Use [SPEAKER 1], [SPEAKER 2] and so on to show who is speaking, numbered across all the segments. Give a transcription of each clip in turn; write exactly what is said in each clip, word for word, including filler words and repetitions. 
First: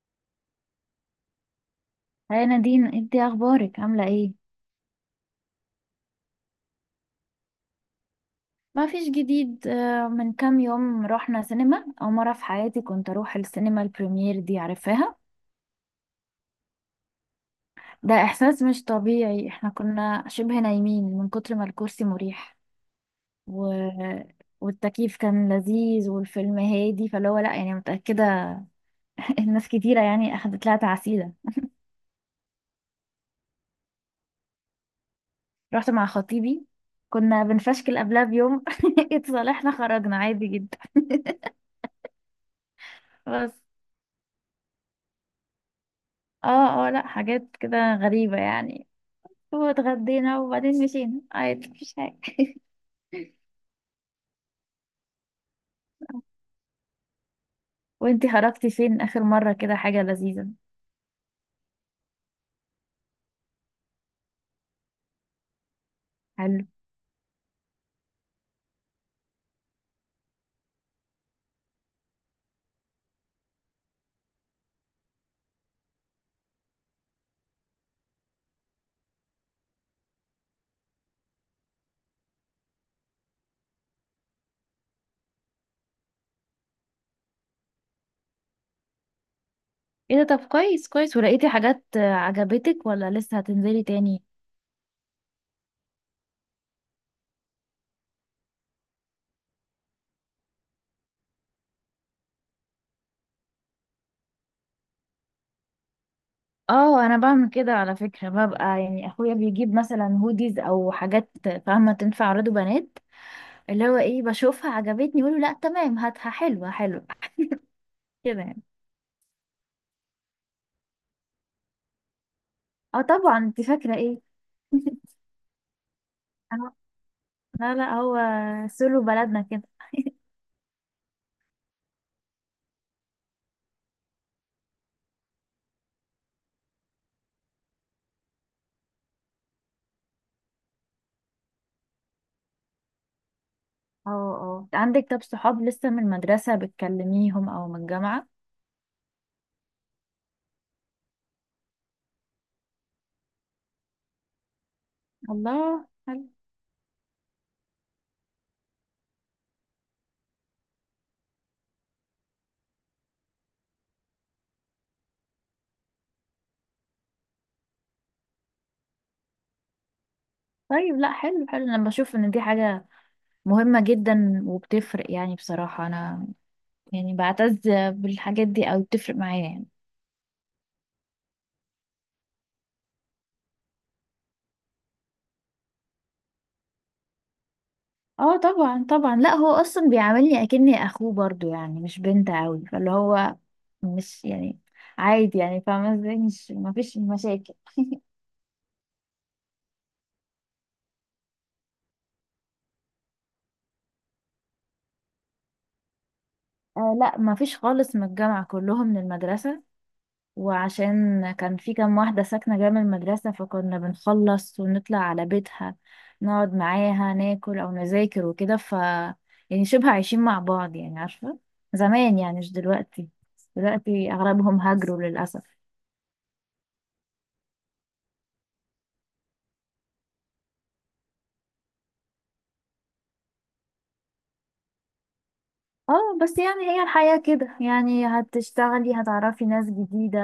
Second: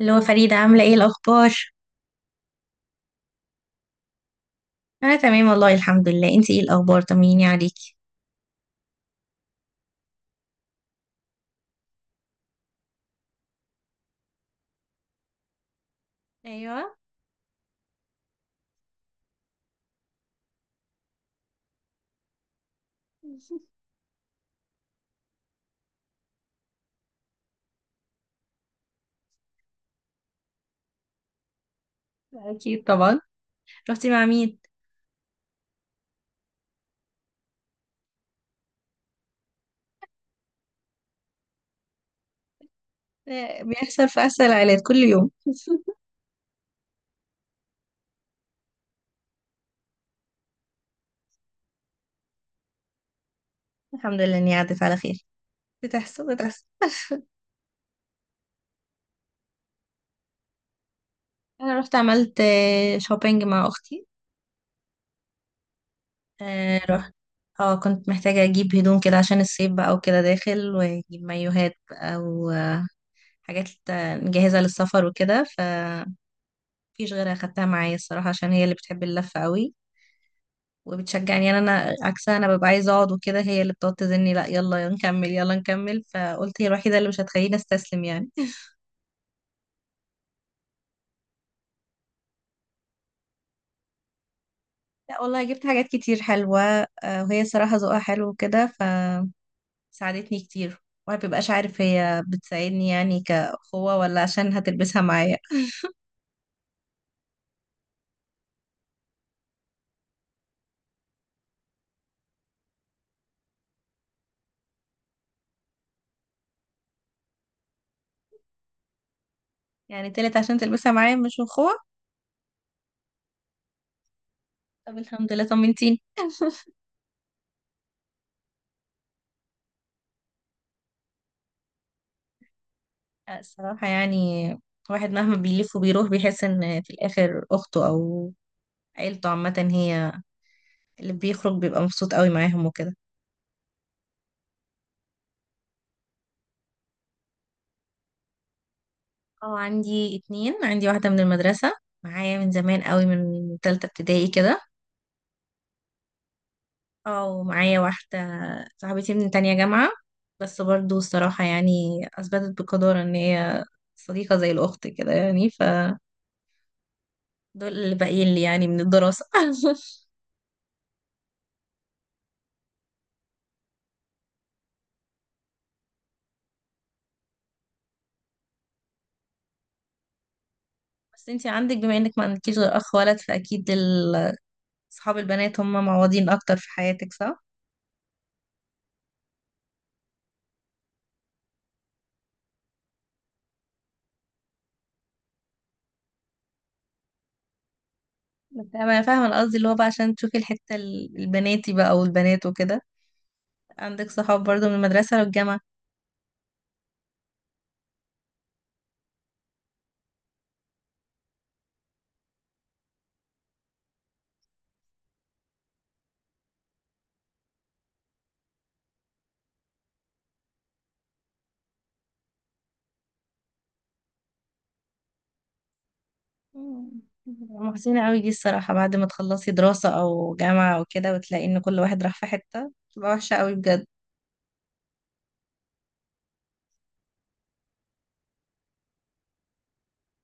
[SPEAKER 1] اللي هو فريدة عاملة ايه الأخبار؟
[SPEAKER 2] هاي نادين، انت اخبارك عامله ايه؟
[SPEAKER 1] أنا تمام والله الحمد لله، انتي ايه الأخبار؟ طمنيني عليكي.
[SPEAKER 2] ما فيش جديد. آه، من كام يوم رحنا سينما. اول مره في حياتي كنت اروح السينما، البريمير دي عارفاها؟
[SPEAKER 1] أيوة.
[SPEAKER 2] ده احساس مش طبيعي. احنا كنا شبه نايمين من كتر ما الكرسي مريح، و... والتكييف كان لذيذ، والفيلم هادي فاللي هو لا يعني متاكده. الناس كتيره يعني اخدت لها تعسيده.
[SPEAKER 1] أكيد طبعا. رحتي مع مين؟
[SPEAKER 2] رحت مع خطيبي. كنا بنفشكل قبلها بيوم، اتصالحنا، خرجنا عادي جدا بس.
[SPEAKER 1] آه، بيحصل في أسهل العائلات كل يوم
[SPEAKER 2] اه اه، لا، حاجات كده غريبة يعني. واتغدينا وبعدين مشينا عادي، مفيش حاجة.
[SPEAKER 1] الحمد لله إني عدت على خير. بتحصل بتحصل.
[SPEAKER 2] وانتي خرجتي فين آخر مرة؟ كده حاجة لذيذة.
[SPEAKER 1] أنا رحت عملت آه، شوبينج مع أختي.
[SPEAKER 2] حلو.
[SPEAKER 1] آه، رحت. اه، كنت محتاجة أجيب هدوم كده عشان الصيف بقى وكده داخل، وأجيب مايوهات بقى وحاجات آه، جاهزة للسفر وكده، فمفيش غيرها أخدتها معايا الصراحة عشان هي اللي بتحب اللفة قوي، وبتشجعني. يعني انا عكسها، انا ببقى عايزه اقعد وكده، هي اللي بتقعد تزني لا يلا نكمل يلا نكمل، فقلت هي الوحيده اللي مش هتخليني استسلم يعني
[SPEAKER 2] ايه ده؟ طب كويس كويس. ولقيتي حاجات آه، عجبتك ولا لسه هتنزلي تاني؟
[SPEAKER 1] لا والله جبت حاجات كتير حلوه. آه، وهي صراحه ذوقها حلو وكده فساعدتني كتير. وما بيبقاش عارف هي بتساعدني يعني كأخوة ولا عشان هتلبسها معايا.
[SPEAKER 2] اه انا بعمل كده على فكرة، ببقى يعني اخويا بيجيب مثلا هوديز او حاجات، فاهمة؟ تنفع عراض بنات. اللي هو ايه، بشوفها عجبتني يقولوا لا تمام هاتها، حلوة حلوة كده يعني.
[SPEAKER 1] يعني طلعت عشان تلبسها معايا مش أخوة.
[SPEAKER 2] اه طبعا، انت فاكرة ايه؟
[SPEAKER 1] طب الحمد لله طمنتيني.
[SPEAKER 2] اه، لا لا، هو سولو بلدنا كده.
[SPEAKER 1] آه، الصراحة يعني الواحد مهما بيلف وبيروح بيحس إن في الآخر أخته أو عيلته عامة، هي اللي بيخرج بيبقى مبسوط قوي معاهم وكده.
[SPEAKER 2] اه اه، عندك طب صحاب لسه من المدرسة بتكلميهم او من الجامعة؟
[SPEAKER 1] اه عندي اتنين، عندي واحدة من المدرسة معايا من زمان قوي، من تالتة ابتدائي كده.
[SPEAKER 2] الله، حلو.
[SPEAKER 1] اه ومعايا واحدة صاحبتي من تانية جامعة، بس برضو الصراحة يعني أثبتت بقدر إن هي صديقة زي الأخت كده يعني، فدول اللي باقيين لي يعني من الدراسة
[SPEAKER 2] طيب لا، حلو حلو. انا بشوف ان دي حاجة مهمة جدا وبتفرق، يعني بصراحة انا يعني بعتز بالحاجات دي، او بتفرق معايا يعني.
[SPEAKER 1] بس انتي عندك، بما إنك ما عندكيش غير أخ ولد، فأكيد ال- صحاب البنات هم معوضين أكتر في حياتك، صح؟
[SPEAKER 2] اه طبعا طبعا. لا، هو اصلا بيعاملني اكني اخوه برضو، يعني مش بنت قوي فاللي هو مش يعني عادي يعني، فاهمة ازاي؟ مش، مفيش مشاكل.
[SPEAKER 1] بس أنا فاهمة القصد اللي هو بقى عشان تشوفي الحتة ال- البناتي بقى، والبنات وكده عندك صحاب برضو من المدرسة والجامعة.
[SPEAKER 2] آه لا، مفيش خالص من الجامعة، كلهم من المدرسة. وعشان كان في كام واحدة ساكنة جنب المدرسة فكنا بنخلص ونطلع على بيتها نقعد معاها ناكل أو نذاكر وكده ف، يعني شبه عايشين مع بعض، يعني عارفة، زمان يعني مش دلوقتي. دلوقتي أغلبهم هاجروا للأسف.
[SPEAKER 1] مم. محزنة قوي دي الصراحة، بعد ما تخلصي دراسة أو جامعة أو كده وتلاقي إن كل واحد راح في حتة، بتبقى وحشة قوي بجد.
[SPEAKER 2] اه بس يعني هي الحياة كده، يعني هتشتغلي هتعرفي ناس جديدة،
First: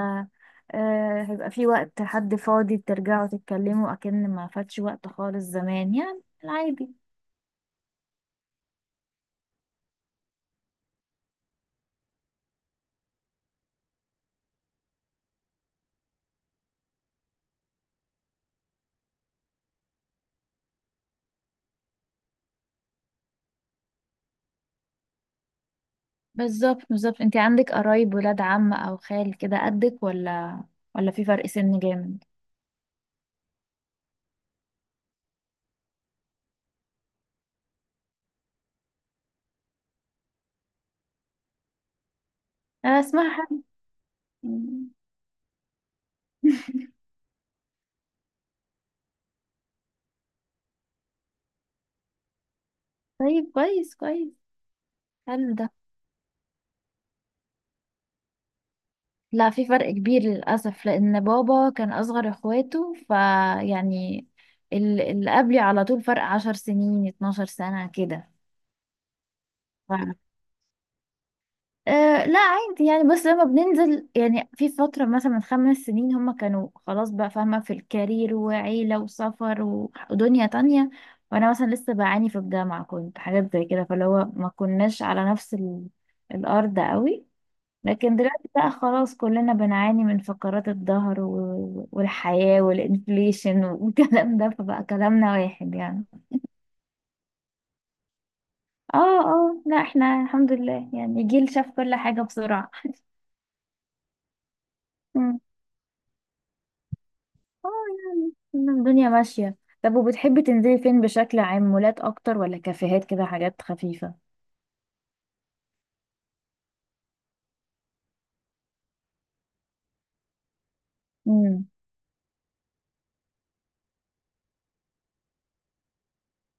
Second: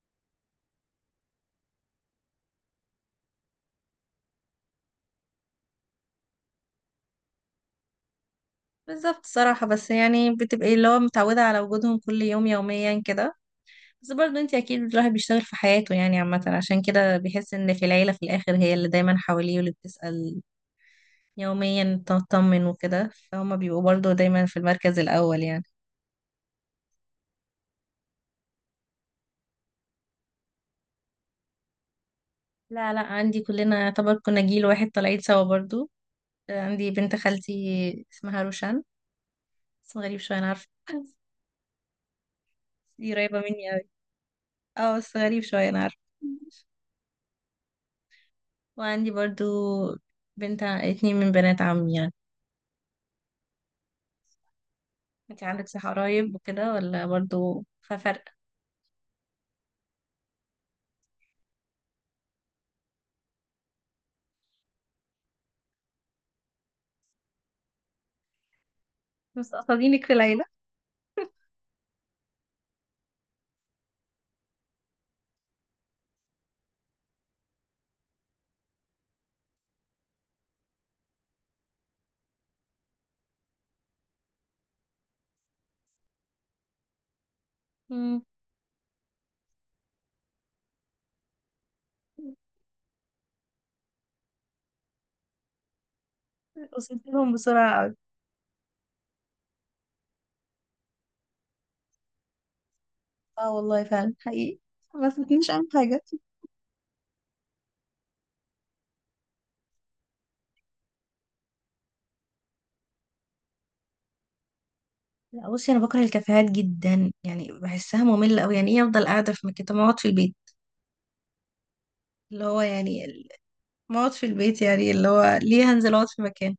[SPEAKER 2] آه، هيبقى في وقت حد فاضي ترجعوا تتكلموا أكن ما فاتش وقت خالص، زمان يعني العادي.
[SPEAKER 1] بالظبط الصراحة، بس يعني بتبقي اللي هو متعودة على وجودهم كل يوم يوميا كده. بس برضو انتي أكيد الواحد بيشتغل في حياته يعني عامة، عشان كده بيحس إن في العيلة في الآخر هي اللي دايما حواليه، واللي بتسأل يوميا تطمن وكده، فهما بيبقوا برضو دايما في المركز الأول يعني.
[SPEAKER 2] بالظبط بالظبط. انت عندك قرايب ولاد عم او خال كده قدك ولا؟ ولا في فرق سن جامد؟
[SPEAKER 1] لا لا عندي، كلنا يعتبر كنا جيل واحد طالعين سوا برضو. عندي بنت خالتي اسمها روشان، اسم غريب شوية أنا عارفة
[SPEAKER 2] انا
[SPEAKER 1] دي
[SPEAKER 2] اسمها
[SPEAKER 1] قريبة
[SPEAKER 2] حاجة.
[SPEAKER 1] مني أوي. اه بس غريب شوية أنا عارفة. وعندي برضو بنت ع- اتنين من بنات عمي يعني.
[SPEAKER 2] طيب كويس كويس،
[SPEAKER 1] انت
[SPEAKER 2] حلو
[SPEAKER 1] عندك
[SPEAKER 2] ده.
[SPEAKER 1] صح قرايب وكده ولا برضو ففرق؟
[SPEAKER 2] لا، في فرق كبير للأسف، لأن بابا كان أصغر إخواته فيعني ال- اللي قبلي على طول فرق عشر سنين اتناشر سنة كده.
[SPEAKER 1] مستقصدينك في العيلة.
[SPEAKER 2] أه لا عادي يعني، بس لما بننزل يعني في فترة مثلا من خمس سنين هما كانوا خلاص بقى فاهمة، في الكارير وعيلة وسفر و- ودنيا تانية. وأنا مثلا لسه بعاني في الجامعة، كنت حاجات زي كده فاللي هو ما كناش على نفس ال... الأرض قوي. لكن
[SPEAKER 1] مم.
[SPEAKER 2] دلوقتي بقى خلاص كلنا بنعاني من فقرات الظهر و... والحياة والإنفليشن والكلام ده، فبقى كلامنا واحد يعني.
[SPEAKER 1] وصلت لهم بسرعة أوي.
[SPEAKER 2] اه اه، لا احنا الحمد لله يعني جيل شاف كل حاجة بسرعة.
[SPEAKER 1] اه والله فعلا حقيقي، ما فاتنيش أي حاجة.
[SPEAKER 2] اه، يعني إن الدنيا ماشية. طب وبتحبي تنزلي فين بشكل عام؟ مولات اكتر ولا كافيهات كده حاجات خفيفة؟
[SPEAKER 1] لا بصي، أنا بكره الكافيهات جدا، يعني بحسها مملة أوي. يعني إيه أفضل قاعدة في مكان؟ طب ما أقعد في البيت،
[SPEAKER 2] امم.
[SPEAKER 1] اللي هو يعني ما اقعد في البيت يعني، اللي هو ليه هنزل اقعد في مكان؟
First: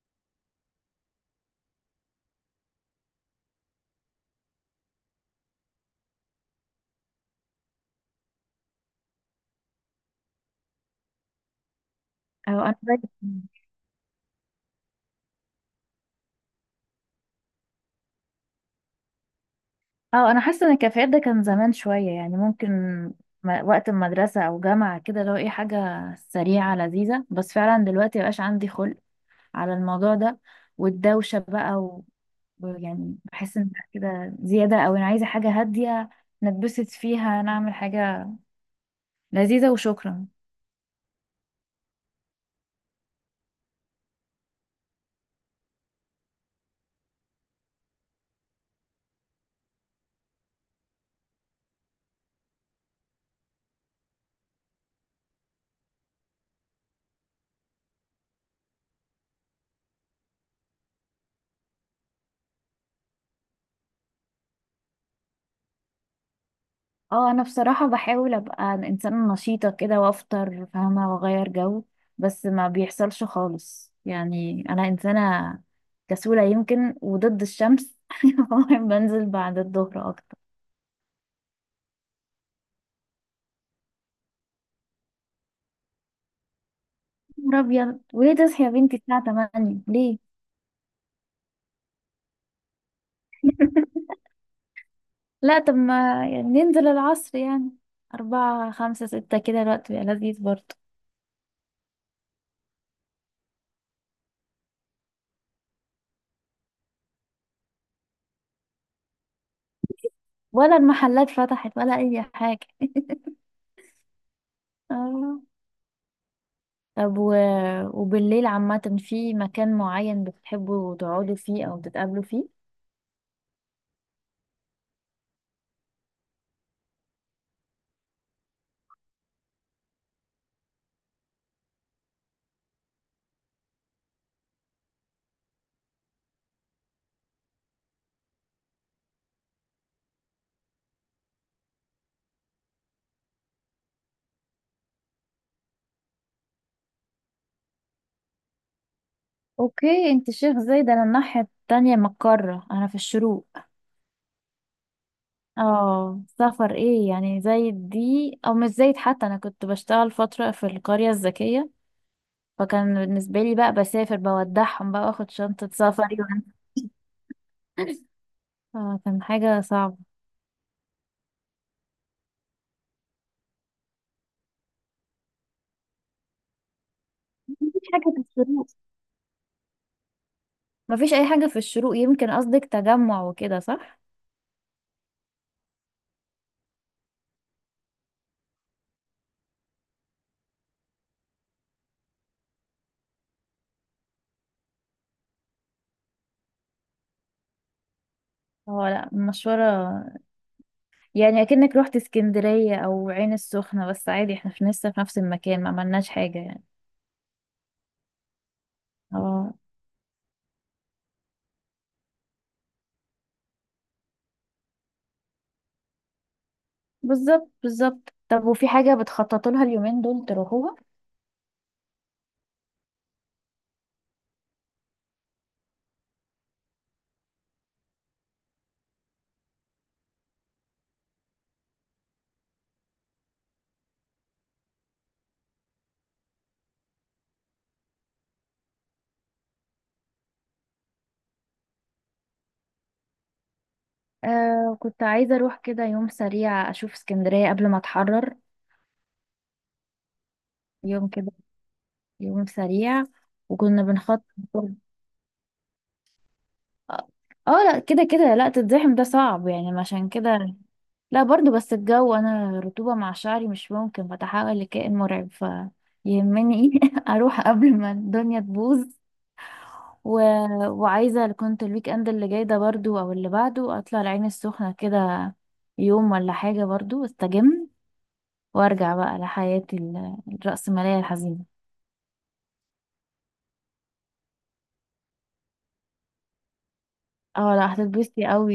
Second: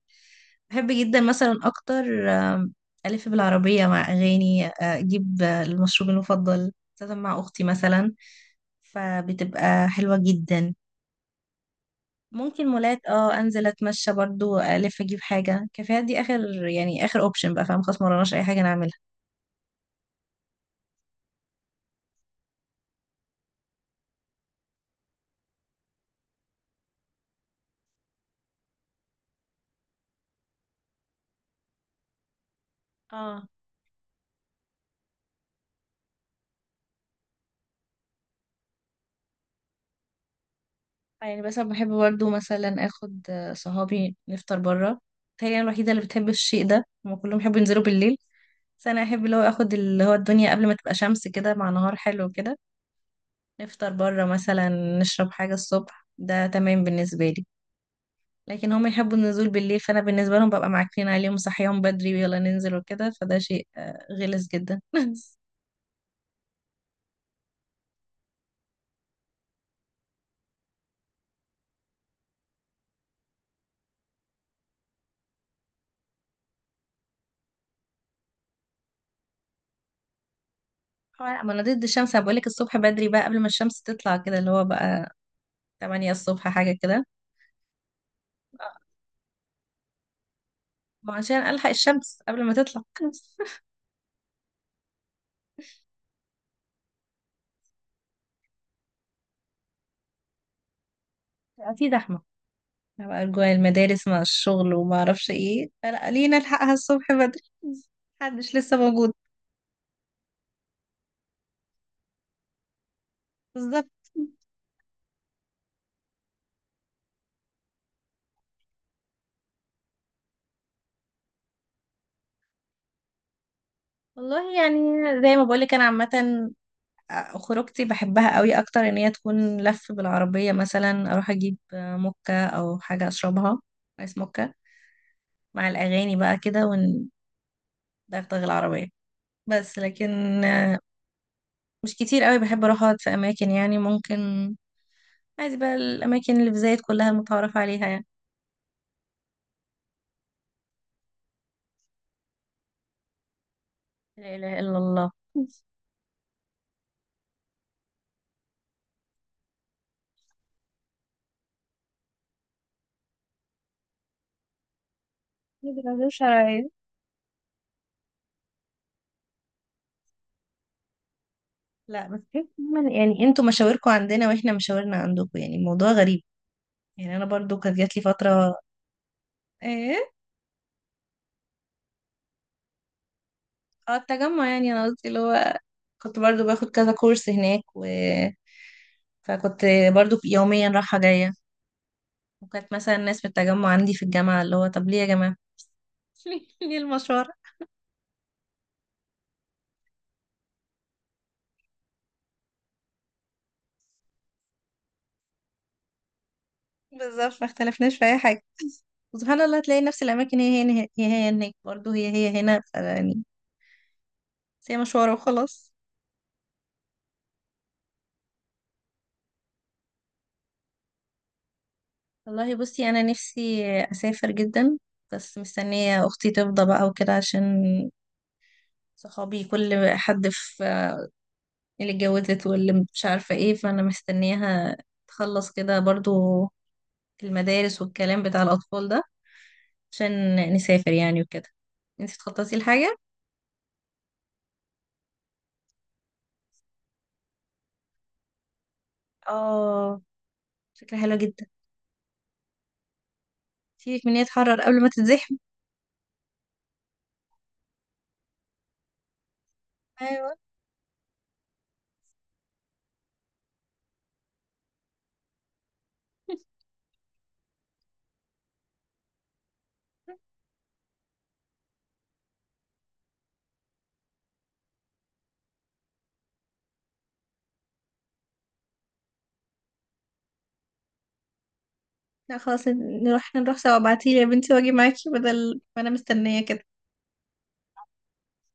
[SPEAKER 1] بحب جدا مثلا اكتر آم، الف بالعربيه مع اغاني، آه، اجيب آه، المشروب المفضل، خاصه مع اختي مثلا، فبتبقى حلوه جدا.
[SPEAKER 2] اه
[SPEAKER 1] ممكن
[SPEAKER 2] انا زيك.
[SPEAKER 1] مولات، اه انزل اتمشى برضو الف اجيب حاجه. كافيهات دي اخر يعني اخر اوبشن بقى، فاهم خلاص مرناش اي حاجه نعملها.
[SPEAKER 2] اه انا حاسة ان الكافيهات ده كان زمان شوية، يعني ممكن م- وقت المدرسة او جامعة كده لو ايه حاجة سريعة لذيذة، بس فعلا دلوقتي مبقاش عندي خلق على الموضوع ده، والدوشة بقى و... يعني
[SPEAKER 1] اه،
[SPEAKER 2] بحس ان لأ، كده زيادة، او انا عايزة حاجة هادية نتبسط فيها، نعمل حاجة لذيذة وشكرا.
[SPEAKER 1] يعني بس أنا بحب برضه مثلا اخد آه، صحابي نفطر بره. تهيألي انا الوحيده اللي بتحب الشيء ده، هما كلهم بيحبوا ينزلوا بالليل، بس انا احب اللي هو اخد اللي هو الدنيا قبل ما تبقى شمس كده، مع نهار حلو كده، نفطر بره مثلا، نشرب حاجه الصبح. ده تمام بالنسبه لي، لكن هم يحبوا النزول بالليل، فانا بالنسبه لهم ببقى معكنين عليهم صحيهم بدري ويلا ننزل وكده، فده شيء آه، غلس جدا
[SPEAKER 2] اه انا بصراحة بحاول ابقى انسانة نشيطة كده وافطر، فاهمة، واغير جو، بس ما بيحصلش خالص. يعني انا انسانة كسولة يمكن وضد الشمس، فمهم بنزل بعد الظهر اكتر.
[SPEAKER 1] هو لا ما انا ضد الشمس، انا بقولك الصبح بدري بقى قبل ما الشمس تطلع كده، اللي هو بقى تمانية الصبح حاجه كده،
[SPEAKER 2] يا نهار ابيض! وليه تصحي يا بنتي الساعة تمانية؟ ليه؟
[SPEAKER 1] وعشان ألحق الشمس قبل ما تطلع
[SPEAKER 2] لا طب، ما يعني ننزل العصر يعني، أربعة خمسة ستة كده الوقت بيبقى لذيذ برضه.
[SPEAKER 1] بقى في زحمة، بقى جوا المدارس مع الشغل وما أعرفش ايه، فلا لينا نلحقها الصبح بدري، محدش لسه موجود.
[SPEAKER 2] ولا المحلات فتحت ولا أي حاجة.
[SPEAKER 1] بالظبط.
[SPEAKER 2] آه. طب و... وبالليل عامة في مكان معين بتحبوا تقعدوا فيه أو تتقابلوا فيه؟
[SPEAKER 1] والله يعني زي ما بقولك أنا عامة خروجتي بحبها قوي أكتر إن هي تكون لف بالعربية، مثلا أروح أجيب مكة أو حاجة أشربها، آيس مكة، مع الأغاني بقى كده وندغدغ العربية. بس لكن مش كتير قوي بحب أروح أقعد في أماكن، يعني ممكن عايز بقى الأماكن اللي في زايد كلها المتعارف عليها يعني.
[SPEAKER 2] اوكي، انت شيخ زايد، انا الناحية التانية من القارة، انا في الشروق.
[SPEAKER 1] لا إله إلا الله،
[SPEAKER 2] اه سفر ايه يعني زايد دي، او مش زايد حتى، انا كنت بشتغل فترة في القرية الذكية فكان بالنسبة لي بقى بسافر، بودعهم بقى واخد شنطة
[SPEAKER 1] العزوم
[SPEAKER 2] سفري وأنا-
[SPEAKER 1] شرعية.
[SPEAKER 2] اه، كان حاجة صعبة.
[SPEAKER 1] لا بس كيف من- يعني انتوا مشاوركم عندنا واحنا مشاورنا عندكم، يعني الموضوع غريب. يعني انا برضو كانت
[SPEAKER 2] مفيش
[SPEAKER 1] جات لي
[SPEAKER 2] حاجة في
[SPEAKER 1] فتره.
[SPEAKER 2] الشروق.
[SPEAKER 1] ايه.
[SPEAKER 2] مفيش أي حاجة في الشروق، يمكن قصدك تجمع وكده
[SPEAKER 1] اه
[SPEAKER 2] صح؟
[SPEAKER 1] التجمع، يعني انا قصدي اللي هو كنت برضو باخد كذا كورس هناك، و فكنت برضو يوميا رايحه جايه. وكانت مثلا ناس من التجمع عندي في الجامعه اللي هو طب ليه يا جماعه ليه ليه المشوار.
[SPEAKER 2] اه لا، المشورة يعني اكنك رحت اسكندرية او عين السخنة، بس عادي احنا في لسه في نفس المكان، ما عملناش حاجة يعني.
[SPEAKER 1] بالظبط، ما اختلفناش في اي حاجه. سبحان
[SPEAKER 2] اه.
[SPEAKER 1] الله، تلاقي نفس الاماكن هي هنا، هي هي هناك برضه، هي هي هنا يعني، بس هي مشوار وخلاص.
[SPEAKER 2] بالظبط بالظبط. طب وفي حاجة بتخططوا لها اليومين دول تروحوها؟
[SPEAKER 1] والله بصي انا نفسي اسافر جدا، بس مستنيه اختي تفضى بقى وكده، عشان صحابي كل حد في اللي اتجوزت واللي مش عارفه ايه، فانا مستنياها تخلص كده برضو المدارس والكلام بتاع الاطفال ده عشان نسافر يعني وكده. انت تخططي لحاجه؟
[SPEAKER 2] آه كنت عايزة اروح كده يوم سريع اشوف اسكندرية قبل ما اتحرر.
[SPEAKER 1] اه، فكره
[SPEAKER 2] يوم
[SPEAKER 1] حلوه
[SPEAKER 2] كده،
[SPEAKER 1] جدا.
[SPEAKER 2] يوم سريع. وكنا
[SPEAKER 1] سيبك من إن
[SPEAKER 2] بنخطط.
[SPEAKER 1] هي تحرر قبل ما تتزحم.
[SPEAKER 2] اه. آه، لا، كده كده لا تتزحم ده صعب يعني، عشان
[SPEAKER 1] ايوه.
[SPEAKER 2] كده لا برضو. بس الجو، انا رطوبة مع شعري مش ممكن، بتحول لكائن مرعب فيهمني، اروح قبل ما الدنيا تبوظ. و... وعايزة كنت الويك اند اللي جاي ده برضو او اللي بعده اطلع العين السخنة كده يوم ولا حاجة برضو، استجم وارجع بقى لحياتي ال- الرأسمالية الحزينة.
[SPEAKER 1] لا خلاص نروح نروح سوا، ابعتيلي يا بنتي واجي معاكي بدل ما انا مستنية كده.
[SPEAKER 2] اه لا، هتتبسطي قوي.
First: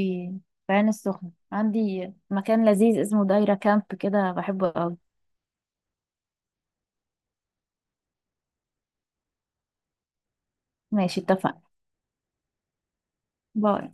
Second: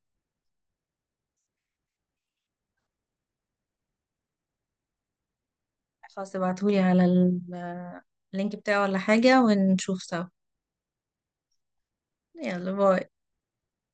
[SPEAKER 2] في العين السخنة عندي مكان لذيذ اسمه دايرة كامب كده، بحبه قوي.
[SPEAKER 1] خلاص ابعتهولي على ال- اللينك بتاعه ولا حاجة ونشوف سوا.
[SPEAKER 2] ماشي اتفقنا.
[SPEAKER 1] يلا باي.
[SPEAKER 2] باي.